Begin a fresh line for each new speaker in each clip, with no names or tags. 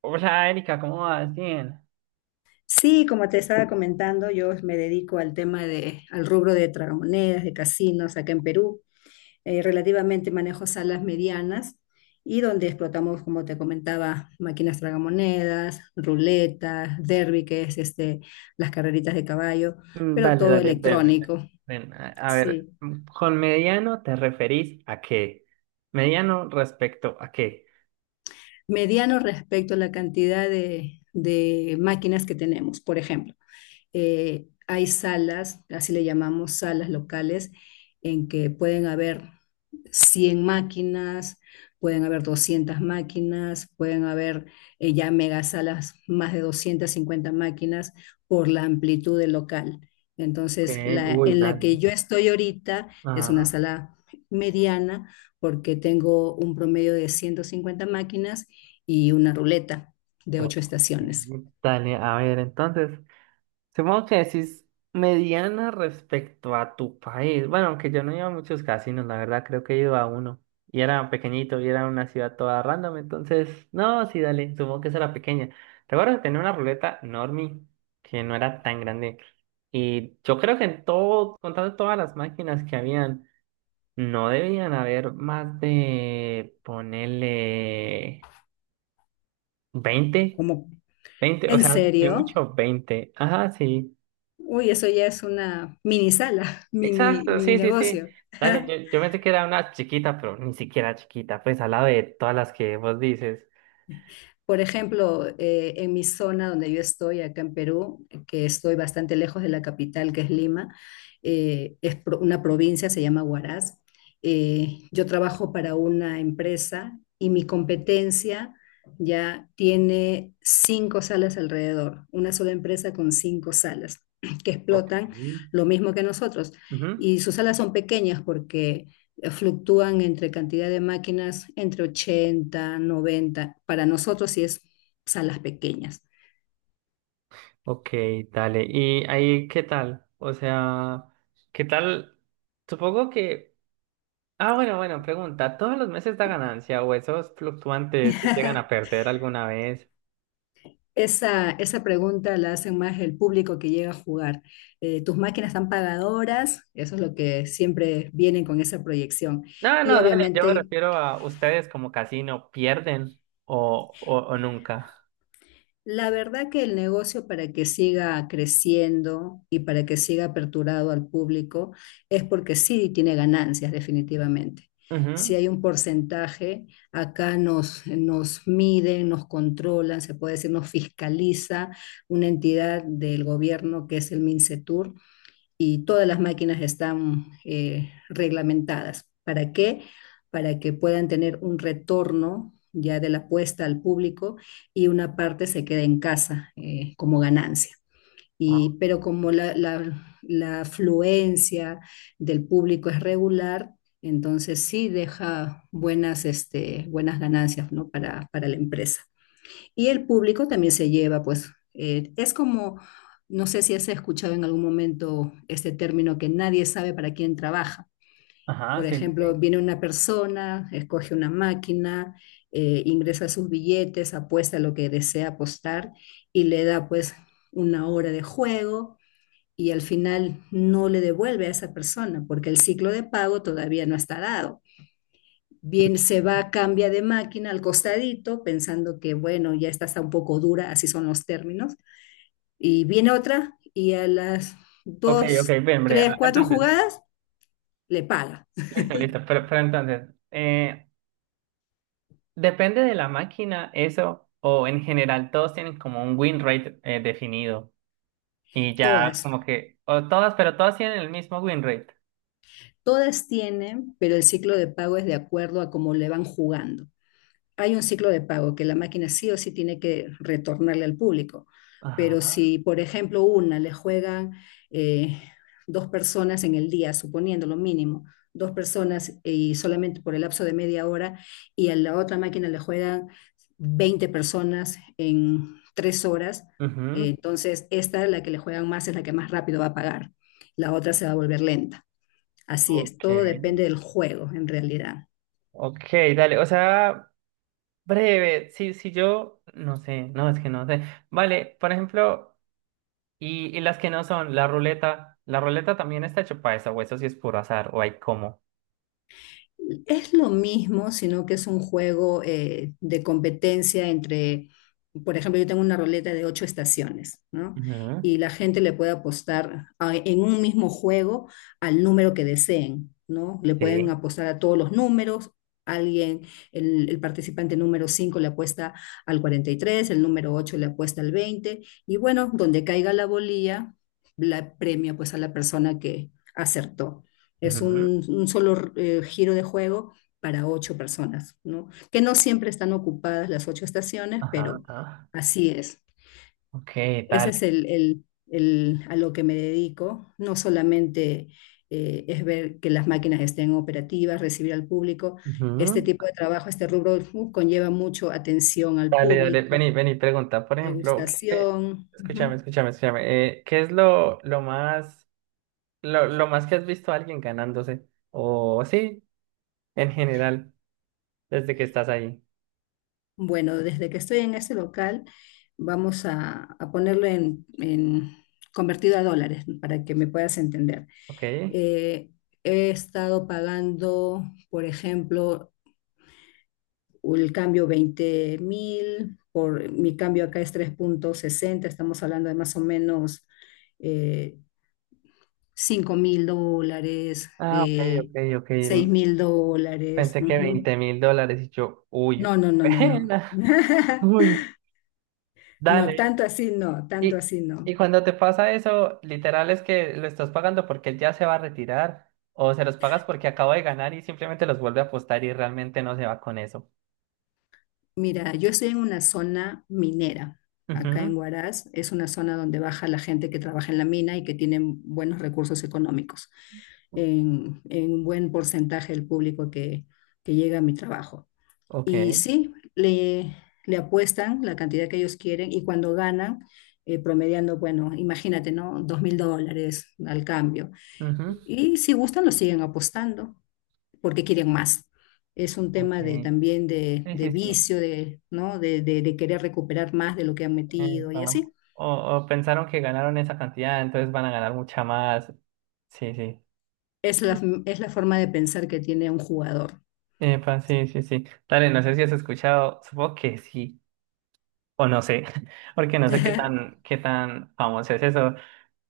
Hola Erika, ¿cómo vas? Bien.
Sí, como te estaba comentando, yo me dedico al rubro de tragamonedas, de casinos acá en Perú. Relativamente manejo salas medianas y donde explotamos, como te comentaba, máquinas tragamonedas, ruletas, derby, que es este, las carreritas de caballo,
Mm.
pero
Dale,
todo
dale, ven, ven, ven.
electrónico.
Ven, a ver,
Sí.
¿con mediano te referís a qué? ¿Mediano respecto a qué?
Mediano respecto a la cantidad de máquinas que tenemos, por ejemplo. Hay salas, así le llamamos salas locales, en que pueden haber 100 máquinas, pueden haber 200 máquinas, pueden haber ya megasalas, más de 250 máquinas por la amplitud del local.
Ok.
Entonces,
Uy,
en la que
dale.
yo estoy ahorita es una
Ajá.
sala mediana porque tengo un promedio de 150 máquinas y una ruleta de ocho
Ok.
estaciones.
Dale, a ver, entonces. Supongo que decís mediana respecto a tu país. Bueno, aunque yo no iba a muchos casinos, la verdad, creo que he ido a uno. Y era pequeñito, y era una ciudad toda random, entonces, no, sí, dale, supongo que esa era pequeña. Recuerdo que tenía una ruleta normie, que no era tan grande. Y yo creo que en todo, contando todas las máquinas que habían, no debían haber más de, ponerle 20,
Como,
20, o
¿en
sea, ni
serio?
mucho 20. Ajá, sí.
Uy, eso ya es una mini sala, mini,
Exacto,
mini
sí, sí, sí.
negocio.
Dale, yo pensé que era una chiquita, pero ni siquiera chiquita, pues al lado de todas las que vos dices.
Por ejemplo, en mi zona donde yo estoy, acá en Perú, que estoy bastante lejos de la capital, que es Lima. Es una provincia, se llama Huaraz. Yo trabajo para una empresa y mi competencia ya tiene cinco salas alrededor, una sola empresa con cinco salas que
Ok.
explotan lo mismo que nosotros.
Ujú.
Y sus salas son pequeñas porque fluctúan entre cantidad de máquinas entre 80, 90. Para nosotros sí es salas pequeñas.
Ok, dale. ¿Y ahí qué tal? O sea, ¿qué tal? Supongo que... Ah, bueno, bueno, pregunta. ¿Todos los meses da ganancia o esos fluctuantes si llegan a perder alguna vez?
Esa pregunta la hacen más el público que llega a jugar. ¿Tus máquinas están pagadoras? Eso es lo que siempre vienen con esa proyección.
No,
Y,
no, dale, yo me
obviamente,
refiero a ustedes como casino, ¿pierden o nunca?
la verdad que el negocio para que siga creciendo y para que siga aperturado al público es porque sí tiene ganancias definitivamente. Si
Ujú.
hay un porcentaje, acá nos miden, nos controlan, se puede decir, nos fiscaliza una entidad del gobierno que es el MINCETUR y todas las máquinas están reglamentadas. ¿Para qué? Para que puedan tener un retorno ya de la apuesta al público y una parte se queda en casa como ganancia.
Ah,
Pero como la afluencia del público es regular, entonces sí deja buenas ganancias, ¿no? para la empresa. Y el público también se lleva, pues, es como, no sé si has escuchado en algún momento este término que nadie sabe para quién trabaja.
ajá,
Por
sí, sí,
ejemplo, viene una persona, escoge una máquina, ingresa sus billetes, apuesta lo que desea apostar y le da pues una hora de juego y al final no le devuelve a esa persona porque el ciclo de pago todavía no está dado.
sí.
Bien, se va, cambia de máquina al costadito, pensando que, bueno, ya esta está un poco dura, así son los términos. Y viene otra y a las
Ok, ok,
dos,
bien, hombre.
tres, cuatro
Entonces,
jugadas le paga.
listo, listo. Pero entonces, depende de la máquina eso, o en general todos tienen como un win rate definido. Y ya
Todas.
como que, o todas, pero todas tienen el mismo win rate.
Todas tienen, pero el ciclo de pago es de acuerdo a cómo le van jugando. Hay un ciclo de pago que la máquina sí o sí tiene que retornarle al público. Pero
Ajá.
si, por ejemplo, una le juegan eh, dos personas en el día, suponiendo lo mínimo, dos personas y solamente por el lapso de media hora, y a la otra máquina le juegan 20 personas en 3 horas,
Ujú.
entonces esta, la que le juegan más, es la que más rápido va a pagar. La otra se va a volver lenta. Así es,
Ok.
todo depende del juego en realidad.
Ok, dale. O sea, breve. Si yo, no sé, no, es que no sé. Vale, por ejemplo, y las que no son, la ruleta también está hecha para eso, o eso sí es puro azar, o hay como.
Es lo mismo, sino que es un juego de competencia entre, por ejemplo, yo tengo una roleta de ocho estaciones, ¿no?
Ujú.
Y la gente le puede apostar en un mismo juego al número que deseen, ¿no? Le pueden
Sí.
apostar a todos los números. Alguien, el participante número 5 le apuesta al 43, el número 8 le apuesta al 20, y bueno, donde caiga la bolilla, la premia pues a la persona que acertó. Es
Ujú,
un solo giro de juego para ocho personas, ¿no? Que no siempre están ocupadas las ocho estaciones,
ajá,
pero
ajá.
así es.
Ok,
Ese es
dale.
a lo que me dedico. No solamente es ver que las máquinas estén operativas, recibir al público. Este
Ujú.
tipo de trabajo, este rubro, conlleva mucho atención al
Dale, dale.
público,
Vení, vení, pregunta. Por ejemplo, ¿qué...
degustación.
Escúchame,
Ujú.
escúchame, escúchame. ¿Qué es lo más que has visto a alguien ganándose? O sí, en general, desde que estás ahí.
Bueno, desde que estoy en este local, vamos a ponerlo en convertido a dólares para que me puedas entender.
Ok.
Eh, He estado pagando, por ejemplo, el cambio 20.000, por mi cambio acá es 3,60. Estamos hablando de más o menos eh, 5 mil dólares,
Ah, ok, ok, ok.
6 mil dólares.
Pensé que
Ujú.
$20.000 y yo, uy,
No, no, no, no, no.
pena. Uy,
No,
dale.
tanto así no, tanto
Y,
así
y
no.
cuando te pasa eso, literal es que lo estás pagando porque él ya se va a retirar, o se los pagas porque acabo de ganar y simplemente los vuelve a apostar y realmente no se va con eso.
Mira, yo estoy en una zona minera, acá
Ujú.
en Huaraz. Es una zona donde baja la gente que trabaja en la mina y que tienen buenos recursos económicos, en un buen porcentaje del público que llega a mi trabajo.
Ok.
Y sí, le apuestan la cantidad que ellos quieren y cuando ganan, promediando, bueno, imagínate, ¿no? $2.000 al cambio.
Ujú,
Y si gustan, lo siguen apostando porque quieren más. Es un tema de,
ok.
también de,
Sí,
de
sí, sí.
vicio, ¿no? De querer recuperar más de lo que han metido y
Epa.
así.
O pensaron que ganaron esa cantidad, entonces van a ganar mucha más. Sí, sí.
Es la, es la forma de pensar que tiene un jugador.
Epa, sí, sí, sí. Dale, no sé si has escuchado, supongo que sí, o no sé, porque no sé qué tan, qué tan famoso es eso.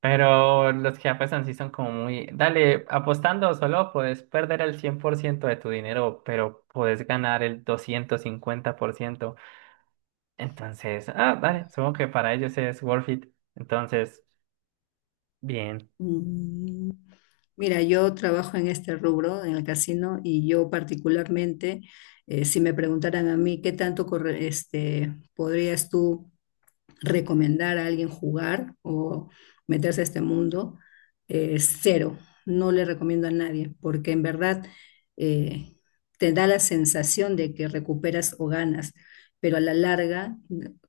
Pero los que apuestan sí son como muy... Dale, apostando solo puedes perder el 100% de tu dinero, pero puedes ganar el 250%. Entonces, dale, supongo que para ellos es worth it. Entonces, bien.
Mm, Mira, yo trabajo en este rubro, en el casino, y yo particularmente, si me preguntaran a mí qué tanto este, podrías tú recomendar a alguien jugar o meterse a este mundo, cero. No le recomiendo a nadie, porque en verdad eh, te da la sensación de que recuperas o ganas, pero a la larga,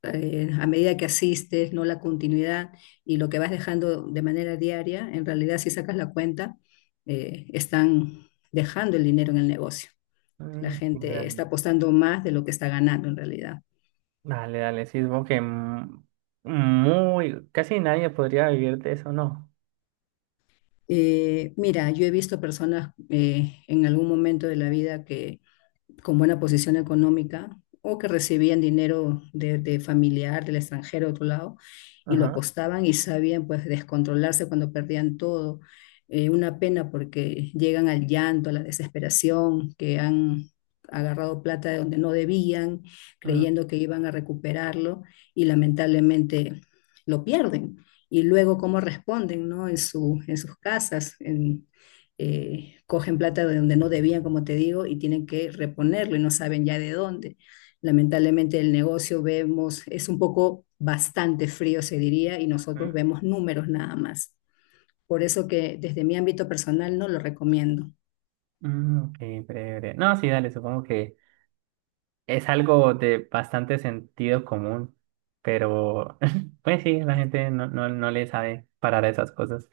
a medida que asistes, no la continuidad y lo que vas dejando de manera diaria, en realidad si sacas la cuenta, están dejando el dinero en el negocio. La
Sí,
gente está
dale,
apostando más de lo que está ganando en realidad.
dale, dale, sí, supongo que muy... Casi nadie podría vivir de eso, ¿no?
Mira, yo he visto personas en algún momento de la vida que con buena posición económica o que recibían dinero de familiar, del extranjero, de otro lado, y lo
Ajá.
apostaban y sabían pues descontrolarse cuando perdían todo. Una pena porque llegan al llanto, a la desesperación, que han agarrado plata de donde no debían,
Mm,
creyendo que iban a recuperarlo y lamentablemente lo pierden. Y luego cómo responden, ¿no? En sus casas, cogen plata de donde no debían, como te digo, y tienen que reponerlo y no saben ya de dónde. Lamentablemente el negocio vemos, es un poco bastante frío, se diría, y nosotros
mm,
vemos números nada más. Por eso que desde mi ámbito personal no lo recomiendo.
mm, ok, breve, breve. No, sí, dale, supongo que... Es algo de bastante sentido común, pero pues sí, la gente no, no, no le sabe parar a esas cosas.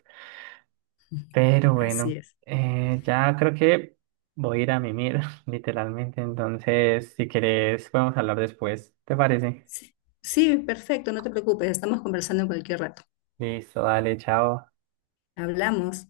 Pero
Así
bueno,
es.
ya creo que voy a ir a mimir, literalmente. Entonces, si quieres, podemos hablar después. ¿Te parece?
Sí, sí, perfecto, no te preocupes, estamos conversando en cualquier rato.
Listo, dale, chao.
Hablamos.